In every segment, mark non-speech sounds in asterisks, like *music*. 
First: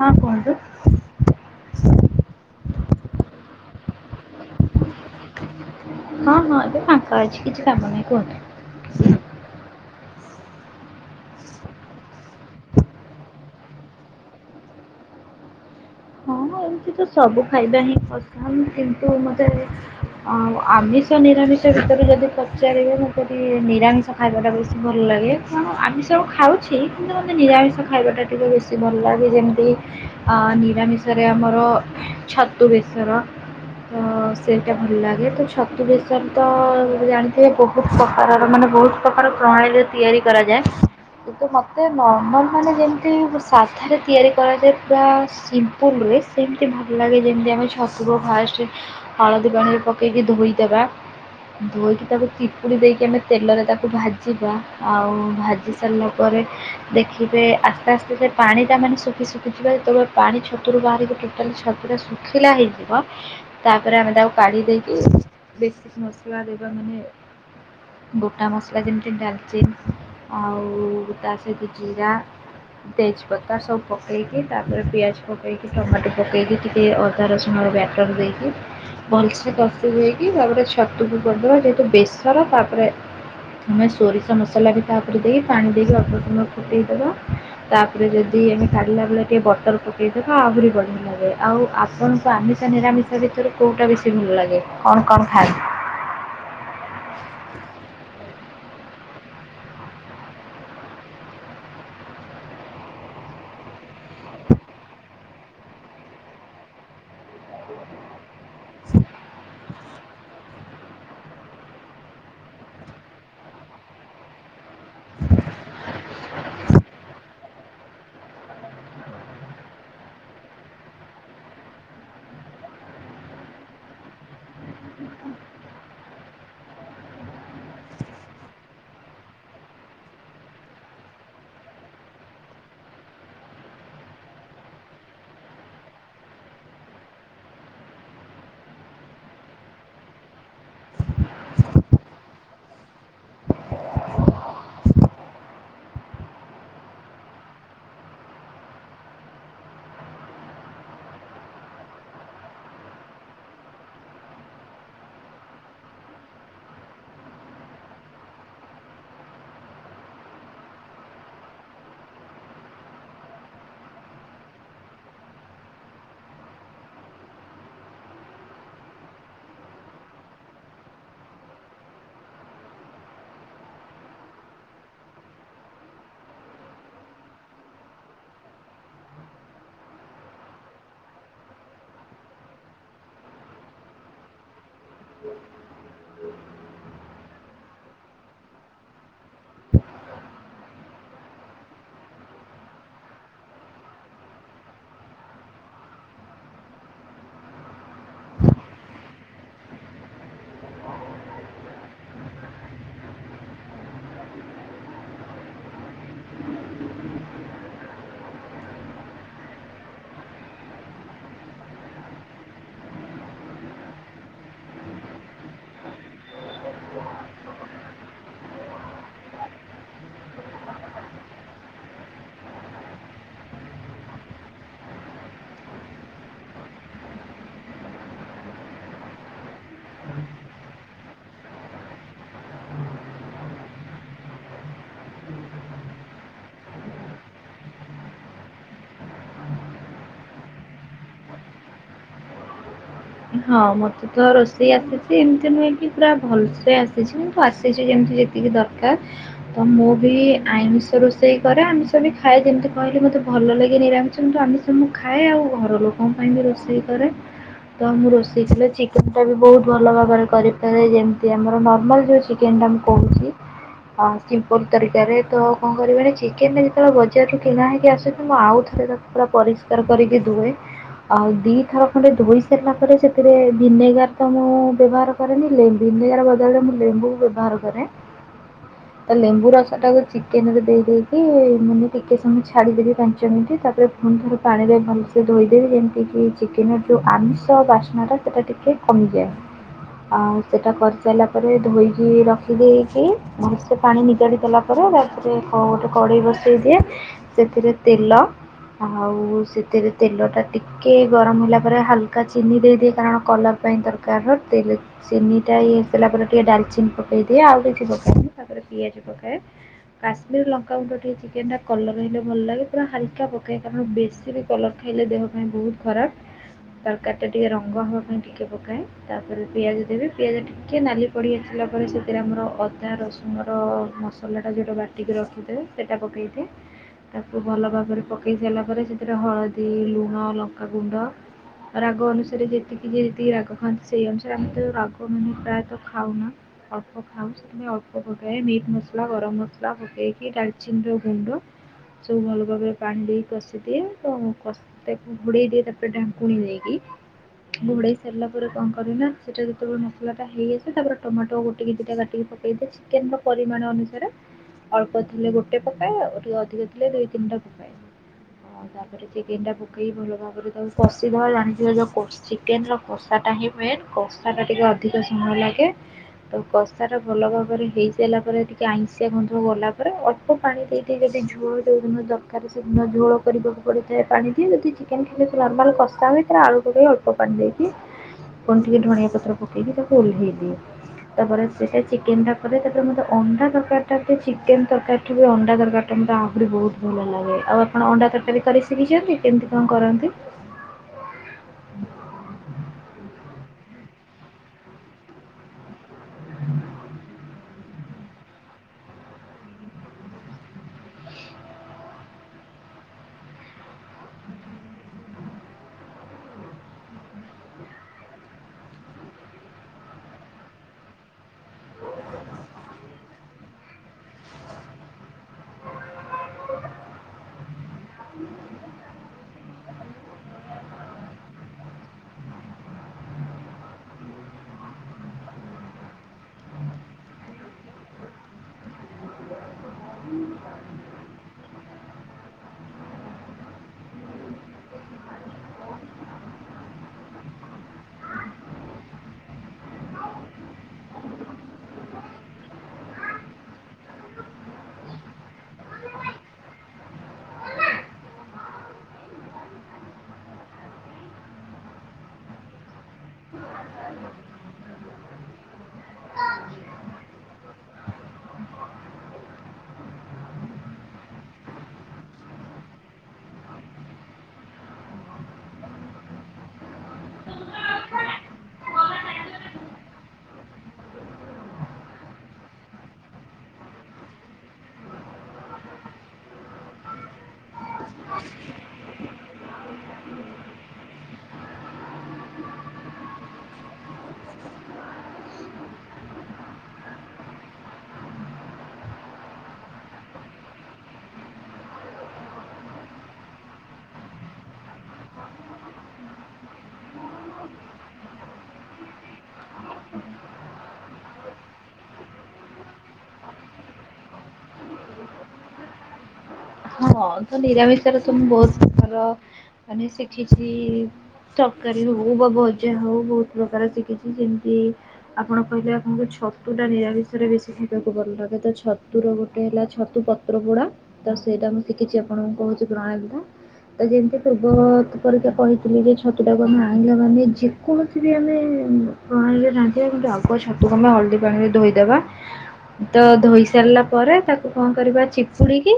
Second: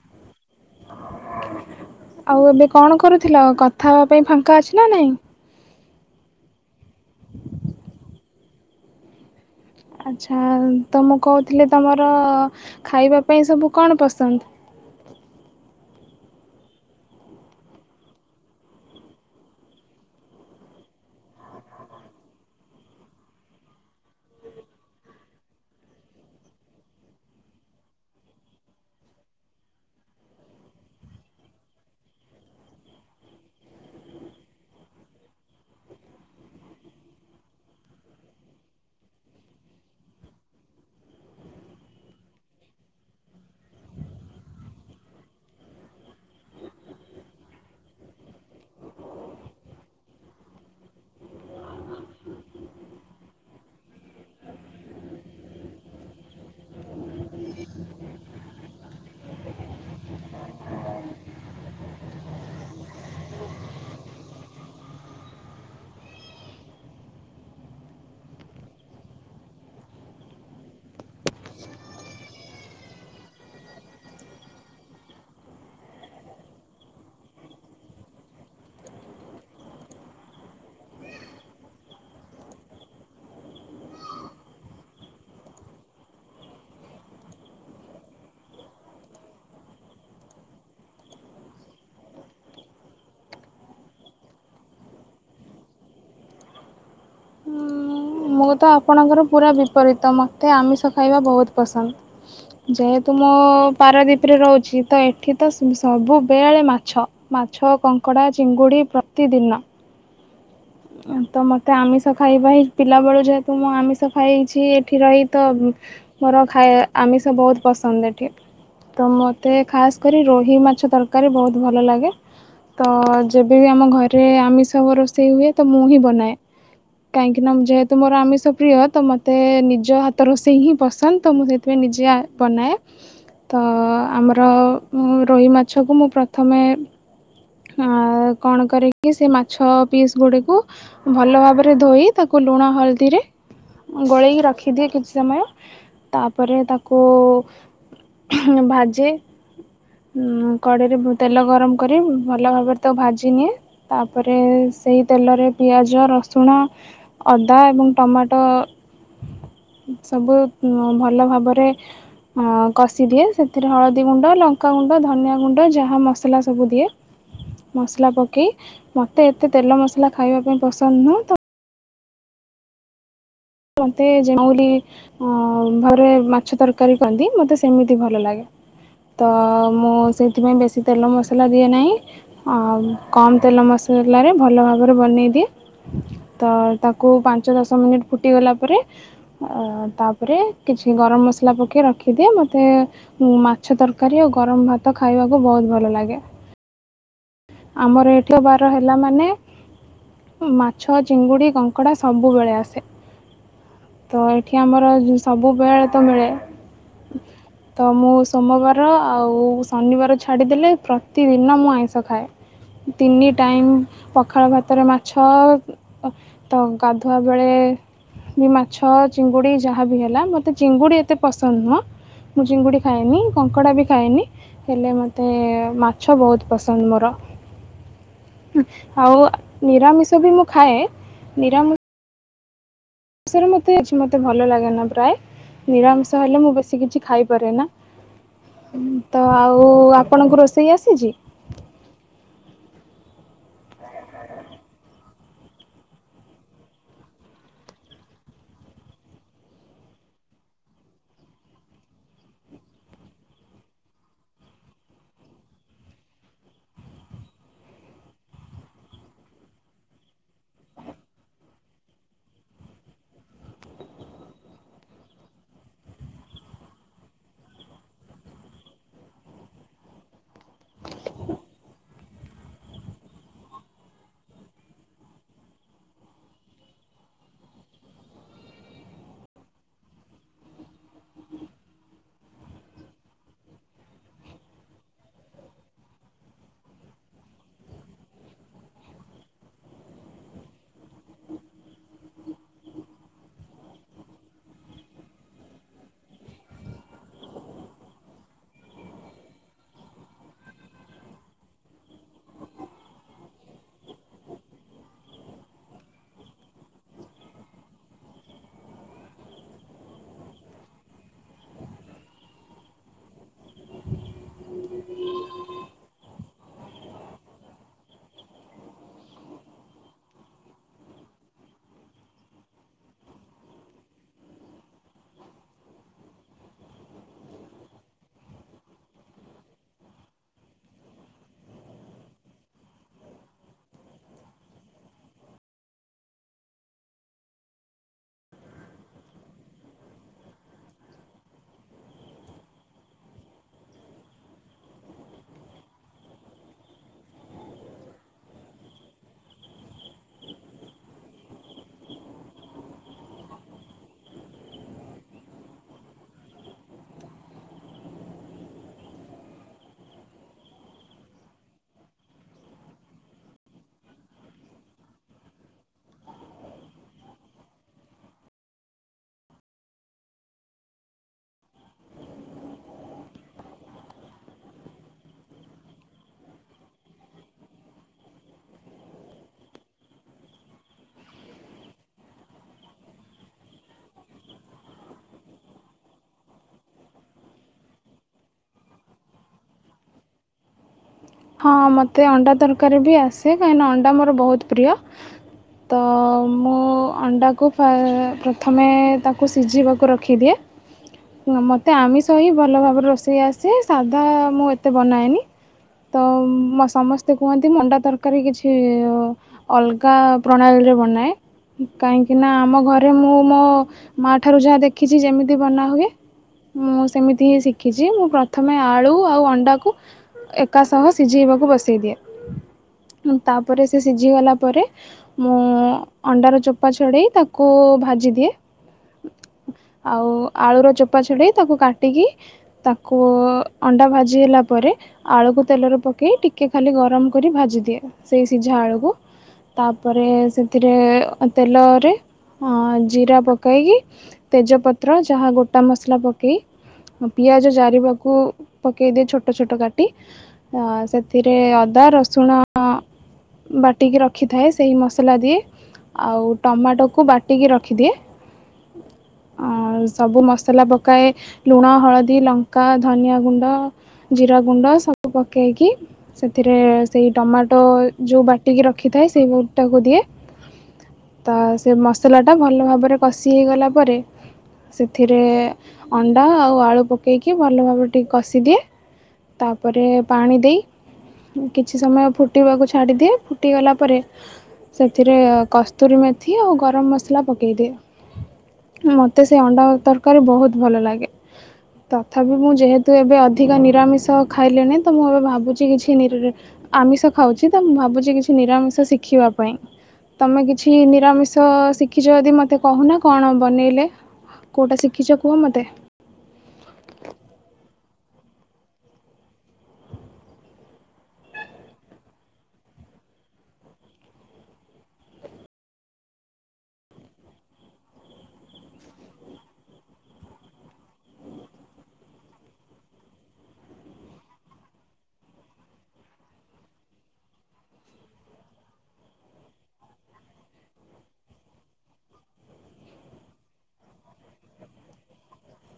ହଁ କୁହନ୍ତୁ। ଆଉ ଏବେ କଣ କରୁଥିଲ କଥା ହେବା ପାଇଁ ଫାଙ୍କା ଅଛି ନା ନାଇଁ? ହଁ ହଁ ଏବେ ଫାଙ୍କା ଅଛି କିଛି କାମ ନାହିଁ କୁହନ୍ତୁ। ଆଚ୍ଛା ତ ମୁଁ କହୁଥିଲି ତମର ଖାଇବା ପାଇଁ ସବୁ କଣ ପସନ୍ଦ? ଏ ଏମିତି ତ ସବୁ ଖାଇବା ହିଁ ପସନ୍ଦ କିନ୍ତୁ ମତେ ଆଉ ଆମିଷ ନିରାମିଷ ଭିତରେ ଯଦି ପଚାରିବେ ମୁଁ କବି ନିରାମି ଷ ଖାଇବାଟା ବେଶୀ ଭଲ୍ ଲାଗେ କାରଣ ଆମିଷ ଖାଉଛି କିନ୍ତୁ ଆମେ ନିରାମିଷ ଖାଇବା ଟା ଟିକେ ବେଶ ଖସିିବଲଲା ବି ଯେମିତି ଆ ନିରାମିଷରେ ଆମର ଛତୁ ବେଶର, ତ ସେଇଟା ଭଲ ଲାଗେ ତ ଛତୁ ବେଶର ତ ଜାଣିଥିବେ ବହୁତ୍, ବହୁତ୍ ପ୍ରକାରର ମାନେ ବହୁତ୍ ପ୍ରକାର ପ୍ରଣାଳୀରେ ତିଆରି କରାଯାଏ, କିନ୍ତୁ ମୋତେ ନର୍ମାଲ ମାନେ ଯେମିତି ସାଧାରେ ତିଆରି କରାଯାଏ ପୁରା ସିମ୍ ପୁଲରେ ସେମିତି ଭଲ ଲାଗେ ଯେମିତି ଆମେ ଛତୁୁର ଫାଷ୍ଟ୍ ରେ, ହଳଦି ପାନୀରେ ପକେଇ ଧୋଇ ଦେବା, ଧୋଇକି ତାକୁ ଚିପୁଡି ଦେଇକି ଆମେ ତେଲରେ ତାକୁ ଭାଜିବା ଆଉ ଭାଜି, ସାରିଲା ପରେ ଦେଖିବେ ଆସ୍ତେ-ଆସ୍ତେ ଯେ ପାଣିଟା ମାନେ ଶୁଖି-ଶୁଖି ଯିବ ଯେତେବେଳେ ପାଣି ଛ ତୁରୁ ବାହାରିକି ଟୋଟାଲି ଛତୁ ଟା ଶୁଖିଲା ହେଇଯିବ, ତାପରେ ଆମେ ତାକୁ କାଢି଼ ଦେଇକି ବେଶ ମସଲା ଦେବା ମାନେ, ଗୋଟା ମସଲା ଯେମିତି ଡାଲଚି, ଆଉ ତା ସହିତ ଜିରା, ତେଜପତା ସବୁ ପକେଇକି ତାପରେ ପିଆଜ ପ କେଇକି ଟମାଟୋ ପକାଇକି ଟିକେ ଅଦା ରସୁଣର ବ୍ୟାଟର୍ ଦେଇକି, ଭଲସେ କଷି ଦେଇକି ତାପରେ ଛତୁକୁ ପରିଦେବା ଯେହେତୁ ବେସର ତାପରେ, ତମେ ସୋରିଷ ମସଲା ବି ତାପରେ ଦେଇ ପାଣି ଦେଇକି ଅଦା ଲସୁଣ ପକେଇଦବା, ତାପରେ ଯଦି ଆମେ କାଢି଼ଲା ବେଳେ ଟିକେ ବଟଲକୁ, ସେଇଟା ତ ଆହୁରି ବଢିଆ ଲାଗିବ ଆଉ ଆପଣଙ୍କୁ ଆମିଷା ନିରାମିଷା ଭିତରୁ କୋଉଟା ବିସ୍ ସି ଭଲ ଲାଗେ କଣ-କଣ ଖାଆନ୍ତି! ମୁଁ ତ ଆପଣଙ୍କର ପୁରା ବିପରୀତ ମୋତେ ଆମିଷ ଖାଇବା ବହୁତ୍ ପସନ୍ଦ, ଯେହେତୁ ମୋ ପାରାଦୀପରେ ରହୁଛି ତ ଏଠି ତ ସ ସବୁବେଳେ ମାଛ, ମାଛ, କଙ୍କଡ଼ା, ଚିଙ୍ଗୁଡ଼ି ପ୍ରତିଦିନ, ତ ମୋତେ ଆମିଷ ଖାଇବା ହି ପିଲାବେଳୁ ଯେହେତୁ ମୁଁ ଆମିଷ ଖାଇଛି ଏଠି ରହି ତ ହୁଁ, ମୋର ଖାଇବା ଆମିଷ ବହୁତ୍ ପସନ୍ଦ ଏଠି, ତ ମୋତେ ଖାସ୍ କରି ରୋହି ମାଛ ତରକାରୀ ବହୁତ୍ ଭଲ ଲାଗେ, ତ ଯେବେବି ଆମ ଘରେ ଆମିଷ ହଁ ରୋଷେଇ ହୁଏ ତ ମୁଁ ହିଁ ବନାଏ, କାହିଁକି ନା ଯେହେତୁ ମୋର ଆମିଷ ପ୍ରିୟ ତ ମତେ ନିଜ ହାତ ରୋଷେଇ ହିଁ ପସନ୍ଦ ତ ମୁଁ ସେ, ତେବେ ନିଜେ ଆଏ ବନାଏ, ତ ଆମର ମୋ ରୋହି ମାଛକୁ ମୁଁ ପ୍ରଥମେ, ଆ କଣ କରିକି ସେ ମାଛ ପିସ୍ ଗୁଡ଼ିକୁ, ଭଲ ଭାବରେ ଧୋଇ ତାକୁ ଲୁଣ ହଳଦୀରେ, ଗୋଳେଇକି ରଖିଦିଏ କିଛି ସମୟ ତାପରେ ତାକୁ, ହୁଁ ଭାଜେ ହୁଁ କଡ଼େଇରେ ତେଲ ଗରମ କରି, ଭଲ ଭାବରେ ତାକୁ ଭାଜି ନିିଏ ତାପରେ ସେହି ତେଲରେ ପିଆଜ ରସୁଣ, ଅଦା ଏବଂ ଟମାଟୋ, ସବୁ ହଁ ଭଲ ଭାବରେ, ହଁ କଷି ଦିଏ ସେଥିରେ ହଳଦୀ ଗୁଣ୍ଡ, ଲଙ୍କାଗୁଣ୍ଡ, ଧନିଆ ଗୁଣ୍ଡ ଯାହା ମସଲା ସବୁ ଦିଏ, ମସଲା ପକେଇ ମତେ ଏତେ ତେଲ ମସଲା ଖାଇବା ପାଇଁ ପସନ୍ଦ ନୁହଁ ତ, ମତେ ଯେ ଆଁ ଉଁ ରି, ଅ ଘରେ ମାଛ ତରକାରୀ କରନ୍ତି ମତେ ସେମିତି ଭଲ ଲାଗେ, ତ ମୁଁ ସେଇଥିପାଇଁ ବେଶୀ ତେଲ ମସଲା ଦିଏ ନାହିଁ, ଆଉ କମ୍ ତେଲ ମସଲାରେ ଭଲ ଭାବରେ ବନେଇଦିଏ, ତ ତାକୁ ପାଞ୍ଚ ଦଶ ମିନିଟ ଫୁଟି ଗଲା ପରେ, ଆ ତାପରେ କିଛି ଗରମ ମସଲା ପକେଇାଇ ରଖିଦିଏ ମୋତେ, ମୁଁ ମାଛ ତରକାରୀ ଓ ଗରମ ଭାତ ଖାଇବାକୁ ବହୁତ୍ ଭଲ ଲାଗେ, ଆମର ଏଠି ବାର ହେଲା ମାନେ ମାଛ ଚିଙ୍ଗୁଡ଼ି, କଙ୍କଡ଼ା ସବୁବେଳେ ଆସେ। ତ ଏଠି ଆମର ସବୁବେଳେ ତ ମିଳେ। ତ ମୁଁ ସୋମବାର ଆଉ ଶନିବାର ଛାଡିଦେଲେ ପ୍ରତିଦିନ ମୁଁ ଆଇ କଖାଏ ତିନି ଟାଇମ୍ ପଖାଳ ଭାତରେ ମାଛ ଅଁ -ଅ- ତ ଗାଧୁଆ ବେଳେଏ-ଏ-ଏ ବି ମାଛ ଚିଙ୍ଗୁଡ଼ି ଯାହାବି ହେଲା ମୋତେ ଚିଙ୍ଗୁଡ଼ି ଏତେ ପସନ୍ଦ ନୁହଁ। ମୁଁ ଚିଙ୍ଗୁଡ଼ି ଖାଏନି, କଙ୍କଡ଼ା ବି ଖାଇନି ହେଲେ ମୋତେ ମାଛ ବୋହୁତ୍ ପସନ୍ଦ। ତମର। ଆଉ ନିରାମିଷ ବି ମୁଁ ଖାଏ ନିରା ଷରେ ମତେ ଅଛି ମତେ ଭଲ ଲାଗେ ନା ପ୍ରାଏ। ନିରାମିଷ ହେଲେ ମୁଁ ବେଶୀ କିଛି ଖାଇପାରେ ନା। ତ ଆଉ ଆପଣଙ୍କୁ ରୋଷେଇ ଆସିଛି। ହଁ ମତେ ତ ରୋଷେଇ ଆସେ। ସେ ଏମିତି ନୁହେଁ କି ପୁରା ଭଲ୍ ସେ ଆସିଛି କିନ୍ତୁ ଆସିଛି ଯେମିତି ଯେତିକି ଦରକାର୍। ତ ମୁଁ ବି ଆଇଁଷ ରୋଷେଇ କରେ ଆମିଷ ବି ଖାଏ ଯେମିତି କହିଲି ମତେ ଭଲ ଲାଗେନ ନିରାମିଷ କି ଆମିଷ ତ ମୁଁ ଖାଏ ଆଉ ଘର ଲୋକଙ୍କ ପାଇଁ ବି ରୋଷେଇ କରେ। ତ ମୁଁ ରୋଷେଇ କଲେ ଚିକେନ ଟା ବି ବୋହୁତ୍ ଭଲ ଭାବରେ କରିପାରେଏ ଯେମତି ଆମର ନର୍ମାଲ ଯୋଉ ଅଚି। କେନ୍ ଟା ମୁଁ କହୁଛି। ହଁ ସିମ୍ପୁଲ୍ ତରିକାରେ ତ କଣ କରିବାରେ ଅଛି ଚିକେନ୍ ଟା ଯେତେବେଳେ ବଜାରରୁ କିଣା ହେଇକି ଆସୁଛି ମୁଁ ଆଉ ଥରେ ତ ପୁରା ପରିଷ୍କାର କରିକି ଧୁଏ, ଆଉ ଦି ଥର ଖଣ୍ଡେ ଧୋଇ ସରିଲା ପରେ ସେଥିରେ ଭିନେଗାର ତ ମୁଁ ବ୍ୟବହାର କରେନି ଲେମ୍ ଭିନେଗାର ବଦଳରେ ମୁଁ ଲେମ୍ବୁ ବ୍ୟବହାର କରେ ହ ତା ଲେମ୍ବୁ ରସ ଟାକୁ ଚିକେନ୍ ରେ ଦେଇକି ମାନେ ଟିକେ ସମୟ ଛାଡ଼ିଦେବି ପାଞ୍ଚ ମିନିଟ୍ ତାପରେ ମୁଁ ଥରେ ପାଣିରେ ଭଲ୍ ସେ ଧୋଇଦେବି ଯେମିତିକି ଚିକେନ୍ ଯେଉଁ ଆମିଷ ତ ବାସ୍ନା ଟା ସେଟା ଟିକେ କମିଯାଏ। ଆଉ ସେଟା କରି ସାରିଲା ପରେ ଧୋଇକି ରଖି ଦେଇକି ସେ ପାଣି ନିଗାଡି ଦେଲା। *unintelligible* ତାପରେ ଗୋଟେ କଡେଇ ବସେଇ ଦିଏ ସେଥିରେ ତେଲ। ଆଉ ସେଥିରେ ତେଲ ଟା ଟିକେ ଗରମ୍ ହେଲା ପରେ ହାଲକ୍ କା ଚିନି ଦେଇଦିଏ କାରଣ କଲର୍ ପାଇଁ ଦରକାର୍ ର ତେଲ। ଚିନି ଟା ଇଏ ହେଲା ପରେ ଟିକେ ଡାଲ୍ ଚିନି ପକେଇ ଦିଏ ଆଉ କିଛି ପକାଏ ମୁ ତାପରେ ପିଆଜ ପକାଏ। କାଶ୍ମୀର ଲଙ୍କାଗୁଣ୍ଡ ଟିକେ ଚିକେନ୍ ଟା କଲର୍ ହେଲେ ଭଲ୍ ଲାଗେ ପୁରା ହାଲକା ପକାଏ କାରଣ ବେଶୀ ବେ କଲର୍ ଖାଇଲେ ଦେହ ପାଇଁ ବୋହୁତ୍ ଖରାପ୍। ତରକାରୀ ଟା ଟିକେ ରଙ୍ଗ ହେବା ପାଇଁ ଟିକିଏ ପକାଏ ତାପରେ ପିଆଜ ଦେବେ ପିଆଜ ଟିକେ ନାଲି ପଡ଼ି ଆସିଲା ପରେ ସେଥିରେ ଆମର ଅଦା ରସୁଣର ମସଲାଟା ଯେଉଁଟା ବାଟିକି ରଖିଥିବେ। ସେଟା ପକେଇଛି। ତାକୁ ଭଲ ଭାବରେ ପକାଇ ସାରିଲା ପରେ ସେଥିରେ ହଳଦୀ, ଲୁଣ, ଲଙ୍କାଗୁଣ୍ଡ। ରାଗ ଅନୁସାରେ ଯେତିକି ଯିଏ ଯେତିକି ରାଗ ଖାଆନ୍ତି ସେଇ ଅନୁସାରେ ଆମେ ତ ରାଗ ମାନେ ପ୍ରାୟତ ଖାଉନା। ଅଳ୍ପ ଖାଉ ସେଥିପାଇ ଅଳ୍ପ ପକାଏ ମିଟ୍ ମସଲା, ଗରମ୍ ମସଲା ପକେଇକି ଡାଲଚିନିର ଗୁଣ୍ଡ। ସବୁ ଭଲ ଭାବରେ ପାଣି ଦେଇ କଷିଦିଏ ତ କଷି ତାକୁ ଘୋଡ଼େଇ ଦିଏ ତାପରେ ଢା କୁଣି ନେଇକି ଘୋଡେଇ ସାରିଲା ପରେ କଣ କରେ ନା ସେଟା ଯେତେବେଳେ ମସଲା ଟା ହେଇଆସେ ତାପରେ ଟମାଟୋ ଗୋଟେ କି ଦିଟା। ପକେଇଦେ ଚିକେନ୍ ର ପରିମାଣ ଅନୁସାରେ। ଅଳ୍ପ ଥିଲେ ଗୋଟେ ପକାଏ, ଆଉ ଟିକେ ଅଧିକ ଥିଲେ ଦୁଇ ତିନିଟା ପକାଏ। ହଁ ତାପରେ ଚିକେନ ଟାକୁ କି ଭଲ ଭାବରେ ତାକୁ କଷି ଦବା ଜାଣି ଯୋଉ କୋଷ୍ ଚିକେନର କଷାଟା ହିଁ ମେନ୍, କଷାଟା ଟିକେ ଅଧିକ ସମୟ ଲାଗେ ତ କଷାଟା ଭଲ ଭାବରେ ହେଇସାଇଲା ପରେ ଟିକେ ଆଇଁଷିଆ ଗନ୍ଧ ଗଲା ପରେ, ଅ ଅପ ପାଣି ଦେଇ ଦେଇକି ଯଦି ଝୋଳ ଯୋଉଦିନ ଦରକାର ସେଦିନ ଝୋଳ କରିବାକୁ ପଡ଼ିଥାଏ ପାଣି ଦିଏ, ଯଦି ଚିକେନ ଖାଇବେ ଯଦି ନର୍ମାଲ କଷା ହୁଏ, ତାହେଲେ ଆଳୁ ପକେଇକି ଅଳ୍ପ ପାଣି ଦେଇକି କଣ ଟିକେ ଢ଼ଣିଆ ପତ୍ର ପକେଇକି ତାକୁ ଓହ୍ଲେଇ ଦିଏ। ତାପରେ ସେଟା ଚିକେନଟା କରେ, ତାପରେ ମତେ ଅଣ୍ଡା ତରକାରୀଟା ଟିକେ ଚିକେନ ତରକାରୀ ଏଠି ବି ଅଣ୍ଡା ତରକାରୀଟା ମୋତେ ଆହୁରି ବହୁତ ଭଲ ଲାଗେ। ଆଉ ଆପଣ ଅଣ୍ଡା ତରକାରୀ କରି ଶିଖିଛନ୍ତି, କେମିତି କଣ କରନ୍ତି? ହଁ ମୋତେ ଅଣ୍ଡା ତରକାରୀ ବି ଆସେ, କାହିଁକିନା ଅଣ୍ଡା ମୋର ବହୁତ ପ୍ରିୟ ତ ମୁଁ ଅଣ୍ଡାକୁ ଫା ପ୍ରଥମେ ତାକୁ ସିଝିବାକୁ ରଖିଦିଏ ମୋତେ ଆମିଷ ହିଁ ଭଲ ଭାବରେ ରୋଷେଇ ଆସେ, ସାଧା ମୁଁ ଏତେ ବନାଏନି ତ ମୋ ସମସ୍ତେ କୁହନ୍ତି ମଣ୍ଡା ତରକାରୀ କିଛି ଅଲଗା ପ୍ରଣାଳୀରେ ବନାଏ କାହିଁକିନା ଆମ ଘରେ ମୁଁ ମୋ ମାଆ ଠାରୁ ଯାହା ଦେଖିଛି, ଯେମିତି ବନାହୁଏ ମୁଁ ସେମିତି ହିଁ ଶିଖିଛି। ମୁଁ ପ୍ରଥମେ ଆଳୁ ଆଉ ଅଣ୍ଡାକୁ ଏକା ସହ ସିଝେଇବାକୁ ବସେଇ ଦିଏ। ଉମ୍ ତାପରେ ସେ ସିଝିଗଲା ପରେ ମୁଁ ଅଣ୍ଡାରୁ ଚୋପା ଛଡ଼େଇ ତାକୁ ଭାଜିଦିଏ ଆଉ ଆଳୁର ଚୋପା ଛଡେଇ ତାକୁ କାଟିକି ତାକୁ ଅଣ୍ଡା ଭାଜି ହେଲା ପରେ ଆଳୁକୁ ତେଲରେ ପକେଇ ଟିକେ ଖାଲି ଗରମ କରି ଭାଜିଦିଏ। ଆଉ ସେଇ ସିଝା ଆଳୁକୁ ତାପରେ ସେଥିରେ ଅ ତେଲରେ ହଁ ଜିରା ପକେଇକି ତେଜପତ୍ର ଯାହା ଗୋଟା ମସଲା ପକେଇ ହଁ ପିଆଜ ଜାରିବାକୁ ପକେଇଦିଏ, ଛୋଟ ଛୋଟ କାଟି ହ ସେଥିରେ ଅଦା, ରସୁଣ ବାଟିକି ରଖିଥାଏ, ସେହି ମସଲା ଦିଏ ଆଉ ଟମାଟୋକୁ ବାଟିକି ରଖିଦିଏ ଅଁ ସବୁ ମସଲା ପକାଏ ଲୁଣ, ହଳଦୀ, ଲଙ୍କା, ଧନିଆ ଗୁଣ୍ଡ, ଜିରା ଗୁଣ୍ଡ ଏ ସବୁ ପକେଇକି ସେଥିରେ ସେଇ ଟମାଟୋ ଯୋଉ ବାଟିକି ରଖିଥାଏ, ସେଇ ବଟାକୁ ଦିଏ ତ ସେ ମସଲାଟା ଭଲ ଭାବରେ କଷି ହେଇଗଲା ପରେ ସେଥିରେ ଅଣ୍ଡା ଆଉ ଆଳୁ ପକେଇକି ଭଲ ଭାବରେ ଟିକେ କଷିଦିଏ ତାପରେ ପାଣି ଦେଇ କିଛି ସମୟ ଫୁଟିବାକୁ ଛାଡ଼ିଦିଏ, ଫୁଟିଗଲା ପରେ ସେଥିରେ କସ୍ତୁରୀ ମେଥି ଆଉ ଗରମ ମସଲା ପକେଇଦିଏ। ମୋତେ ସେ ଅଣ୍ଡା ଆଉ ତରକାରୀ ବହୁତ ଭଲ ଲାଗେ। ତଥାପି ମୁଁ ଯେହେତୁ ଏବେ ଅଧିକ ନିରାମିଷ ଖାଇଲେଣି, ତ ମୁଁ ଏବେ ଭାବୁଛି କିଛି ନିରରି ଆମିଷ ଖାଉଛି, ତ ମୁଁ ଭାବୁଛି କିଛି ନିରାମିଷ ଶିଖିବା ପାଇଁ। ତମେ କିଛି ନିରାମିଷ ଶିଖିଛ ଯଦି ମୋତେ କହୁନା, କଣ ବନେଇଲେ କୋଉଟା ଶିଖିଛ କୁହ ମତେ? ହଁ। ତ ନିରାମିଷରେ ତ ମୁଁ ବହୁତ ପ୍ରକାର ମାନେ ଶିଖିଛି ତରକାରୀ ହଉ, ବା ଭଜା ହଉ, ବହୁତ ପ୍ରକାର ଶିଖିଚି ଯେନ୍ତି ଆପଣ କହିଲେ ଆପଣଙ୍କୁ ଛତୁଟା ନିରାମିଷରେ ବେଶୀ ଖାଇବାକୁ ଭଲ ଲାଗେ। ତ ଛତୁର ଗୋଟେ ହେଲା ଛତୁ ପତ୍ ପତ୍ରପୋଡ଼ା ସେଇଟା ମୁଁ ଶିଖିଛି, ଆପଣଙ୍କୁ କହୁଛି ପ୍ରଣାଳୀଟା। ତ ଯେନ୍ତି ପୂର୍ବ ପରିକା କହିଥିଲି ଯେ ଛତୁଟାକୁ ଆମେ ଆଇଁଲା ମାନେ ଯି କୌଣସି ବି ଆମେ ପ୍ରଣାଳୀରେ ରାନ୍ଧିବା କିନ୍ତୁ ଆଗ ଛତୁକୁ ଆମେ ହଳଦୀ ପାଣିରେ ଧୋଇଦବା। ତ ଧୋଇ ସାରିଲା ପରେ ତାକୁ କଣ କରିବା ଚିପୁଡିକି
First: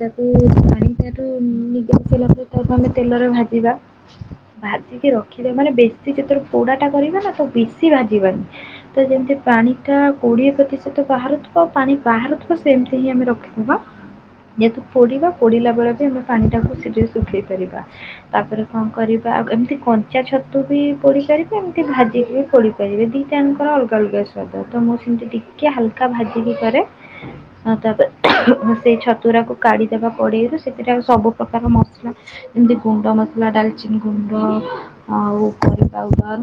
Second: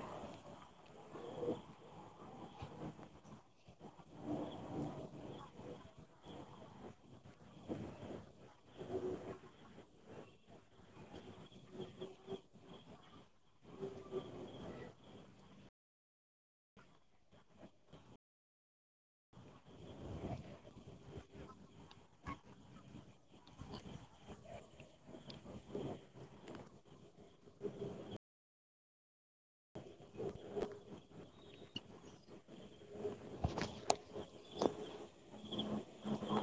ତାକୁ ପାଣି ତାଠୁ ନିଗାରି ସାଇଲା ପରେ ତାକୁ ଆମେ ତେଲରେ ଭାଜିବା। ଭାଜିକି ରଖିବେ ମାନେ ବେଶୀ ଯେତେବେଳେ ପୋଡାଟା କରିବା ନା ତ ବେଶି ଭାଜିବାନି। ତ ଯେମିତି ପାଣିଟା କୋଡିଏ ପ୍ରତିଶତ ବାହାରୁଥିବ ପାଣି ବାହାରୁଥିବ ସେମିତି ହିଁ ଆମେ ରଖିବା। ଯେହେତୁ ପୋଡିବା ପୋଡିଲା ବେଳେ ବି ଆମେ ପାଣିଟାକୁ ସେ ଯୋଉ ଶୁଖେଇ ପାରିବା। ତାପରେ କଣ କରିବା ଆଉ ଏମିତି କଞ୍ଚା ଛତୁ ବି ପୋଡି ପାରିବ ଏମିତି ଭାଜିିକି ବି ପୋ ପାରିବେ ଦିଟାଣଙ୍କର ଅଲଗା ଅଲଗା ସ୍ୱାଦ ତ ମୁଁ ସେମିତି ଟିକେ ହାଲକା ଭାଜିିକି କରେ। ଆ ତାପରେ ସେଇ ଛତୁରାକୁ କାଢ଼ିଦେବା କଡ଼େଇରୁ ସେଥିରେ ଆଉ ସବୁପ୍ରକାର ମସଲା ଏମିତି ଗୁଣ୍ଡ ମସଲା ଡାଲଚିନ୍ ଗୁଣ୍ଡ ଆଉ କରି ପାଉଡର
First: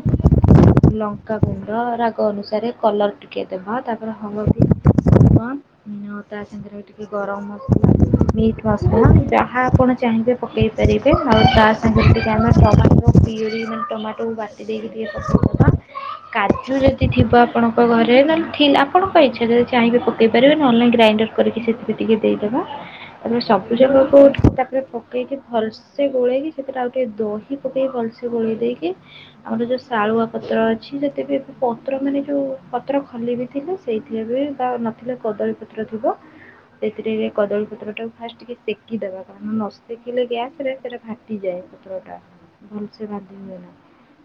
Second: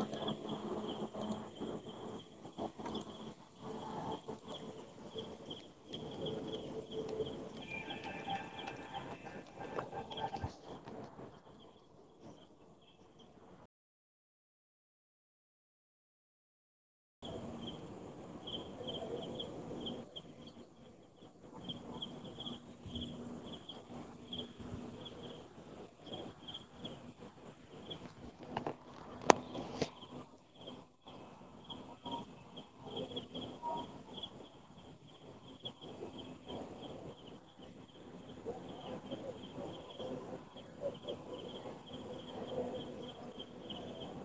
ଲଙ୍କା ଗୁଣ୍ଡ ରାଗ ଅନୁସାରେ କଲର୍ ଟିକ ଦେବା ତାପରେ ହ *unintelligible* ତା ସାଙ୍ଗରେ ଟିକେ ଗରମ ମସ ମିଟ୍ ମସଲା ଯାହା ଆପଣ ଚାହିଁବେ ପକେଇ ପାରିବେ ଆଉ ତା ଯେମତିକି ଆମେ *unintelligible* ଟମାଟୋକୁ ବାଟି ଦେଇକି ଟିକେ କଷି ଦବା। କାଜୁ ଯଦି ଥିବ ଆପଣଙ୍କ ଘରେ ନହେଲେ ଥି ଆପଣଙ୍କ ଇଚ୍ଛା ଯଦି ଚାହିଁବେ ପକେଇ ପାରିବେ ନହେଲେ ଗ୍ରାଇଣ୍ଡ କରିକି ସେଥିରେ ଟିକେ ଦେଇଦେବା ତାପରେ ସବୁ ଯାକ କୁଠିକ୍ ଠାକ୍ ରେ ପକେଇକି ଭଲ ସେ ଗୋଳେଇକି ସେଥିରେ ଆଉ ଟିକେ ଦହି ପକେଇ ଭଲସେ ଗୋଳେଇ ଦେଇକି ଆମର ଯୋଉ ଶାଳୁଆ ପତ୍ର ଅଛି ଯେତେବେ ଏବେ ପତ୍ର ମାନେ ଯୋଉ ପତ୍ର ଖଲି ବିି ଥି ସେଇଥିରେ ବି ତା ନଥିଲେ କଦଳୀପତ୍ର ଥିବ। ସେଥିରେ କଦଳୀପତ୍ର ଟାକୁ ଫାଷ୍ଟ ଟିକେ ସେକିଦେବେ ଆଗ କାରଣ ନସେକିଲେ ଗ୍ୟାସ୍ ରେ ସେଟା ଫାଟିଯାଏ। ଭଲସେ ବାନ୍ଧି ହୁଏନା।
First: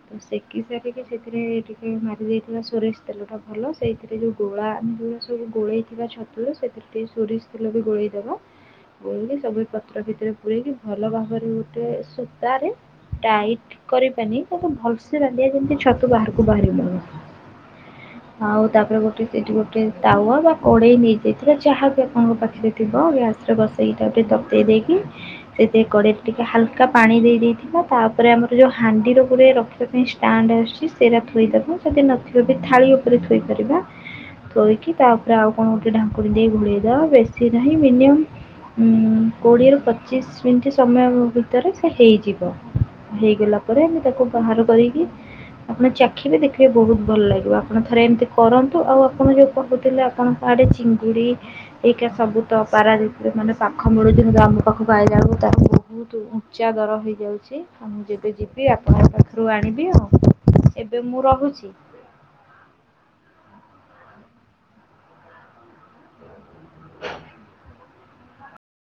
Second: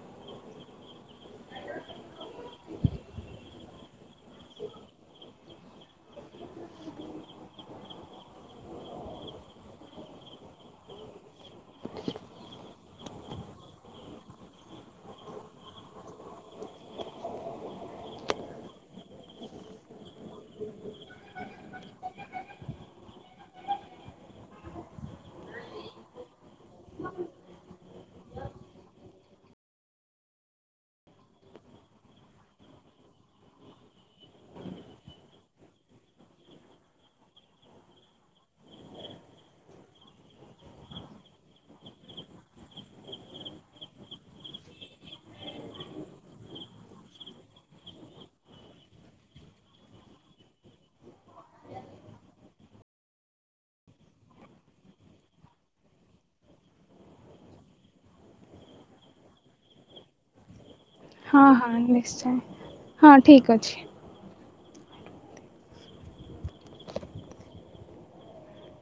ତ ସେକି ସାରିକି ସେଥିରେ ଟିକେ ମାରି ଦେଇଥିବା ସୋରିସ୍ ତେଲ ଟା ଭଲ। ସେଇଥିରେ ଯୋଉ ଗୋଳା ଆମେ ଯୋଉଗୁରା ସବୁ ଗୋଳେଇଥିବା ଛତୁରୁ ସେଥିରେ ଟିକେ ସୋରିଷ ତେଲ ବି ଗୋଳେଇଦବା। ଗୋଲେଇକି ସବୁ ଏ ପତ୍ର ଭିତରେ ପୁରେଇକି ଭଲ ଭାବରେ ଗୋଟେ ସୂତାରେ ଟାଇଟ୍ କରିବାନି ତାକୁ ଭଲସେ ବାନ୍ଧିଆ ଯେମିତି ଛତୁ ବାହାରକୁ ବାହାରିବନି। ଆଉ ତାପରେ ଗୋଟେ ସେଠି ଗୋଟେ ତାୱା ବା କଡେଇ ନେଇଯାଇଥିବେ ଯାହା ବି ଆମ ପାଖରେ ଥିବ ଗ୍ୟାସ୍ ରେ ବସେଇ ତାକୁ ଟିକେ ତତେଇ ଦେଇକି ସେଥିରେ କଡେଇରେ ଟିକେ ହାଲକା ପାଣି ଦେଇଦେଇଥିବା ତାପରେ ଆମର ଯୋଉ ହାଣ୍ଡିର *unintelligible* ତା ପାଇଁ ଷ୍ଟାଣ୍ଡ ଆସୁଛି ସେଇଟା ଥୋଇଦବା ଯଦି ନଥିବ ବି ଥାଳି ଉପରେ ଥୋଇପାରିବା। ଥୋଇକି ତା ଉପରେ ଆଉ କଣ ଗୋଟେ ଢାଙ୍କୁଣି ଦେଇ ଘୋଡେଇଦବା ବେଶୀ ନାହିଁ ମିନିମମ୍ ଉଁ କୋଡ଼ିଏରୁ ପଚିଶ୍ ମିନିଟ୍ ସମୟ ଭିତରେ ସେ ହେଇଯିବ। ହେଇଗଲା ପରେ ଆମେ ତାକୁ ବାହାର କରିକି ଆପଣ ଚାଖିବେ ଦେଖିବେ ବହୁତ୍ ଭଲ ଲାଗିବ, ଆପଣ ଥରେ ଏମିତି କରନ୍ତୁ ଆଉ ଆପଣ ଯୋଉ କହୁଥିଲେ ଆପଣଙ୍କ ଆଡ଼େ ଚିଙ୍ଗୁଡ଼ି ଏଇକା ସବୁ ତ ପାରଦିପ ରେ ମାନେ ପାଖ ମିଳୁଛି ଆମ ପାଖକୁ ଆଇଲା ବେଳକୁ ତା ବହୁତୁ ଉଞ୍ଚା ଦର ହେଇଯାଉଚି ଆଉ ମୁଁ ଯେବେ ଯିବି ଆପଣଙ୍କ ପାଖରୁ ଆଣିବି ଆଉ। ଏବେ ମୁଁ ହଁ ରହୁଛି। ହଁ ନିଶ୍ଚୟ ହଁ ଠିକ୍ ଅଛି। *inaudible*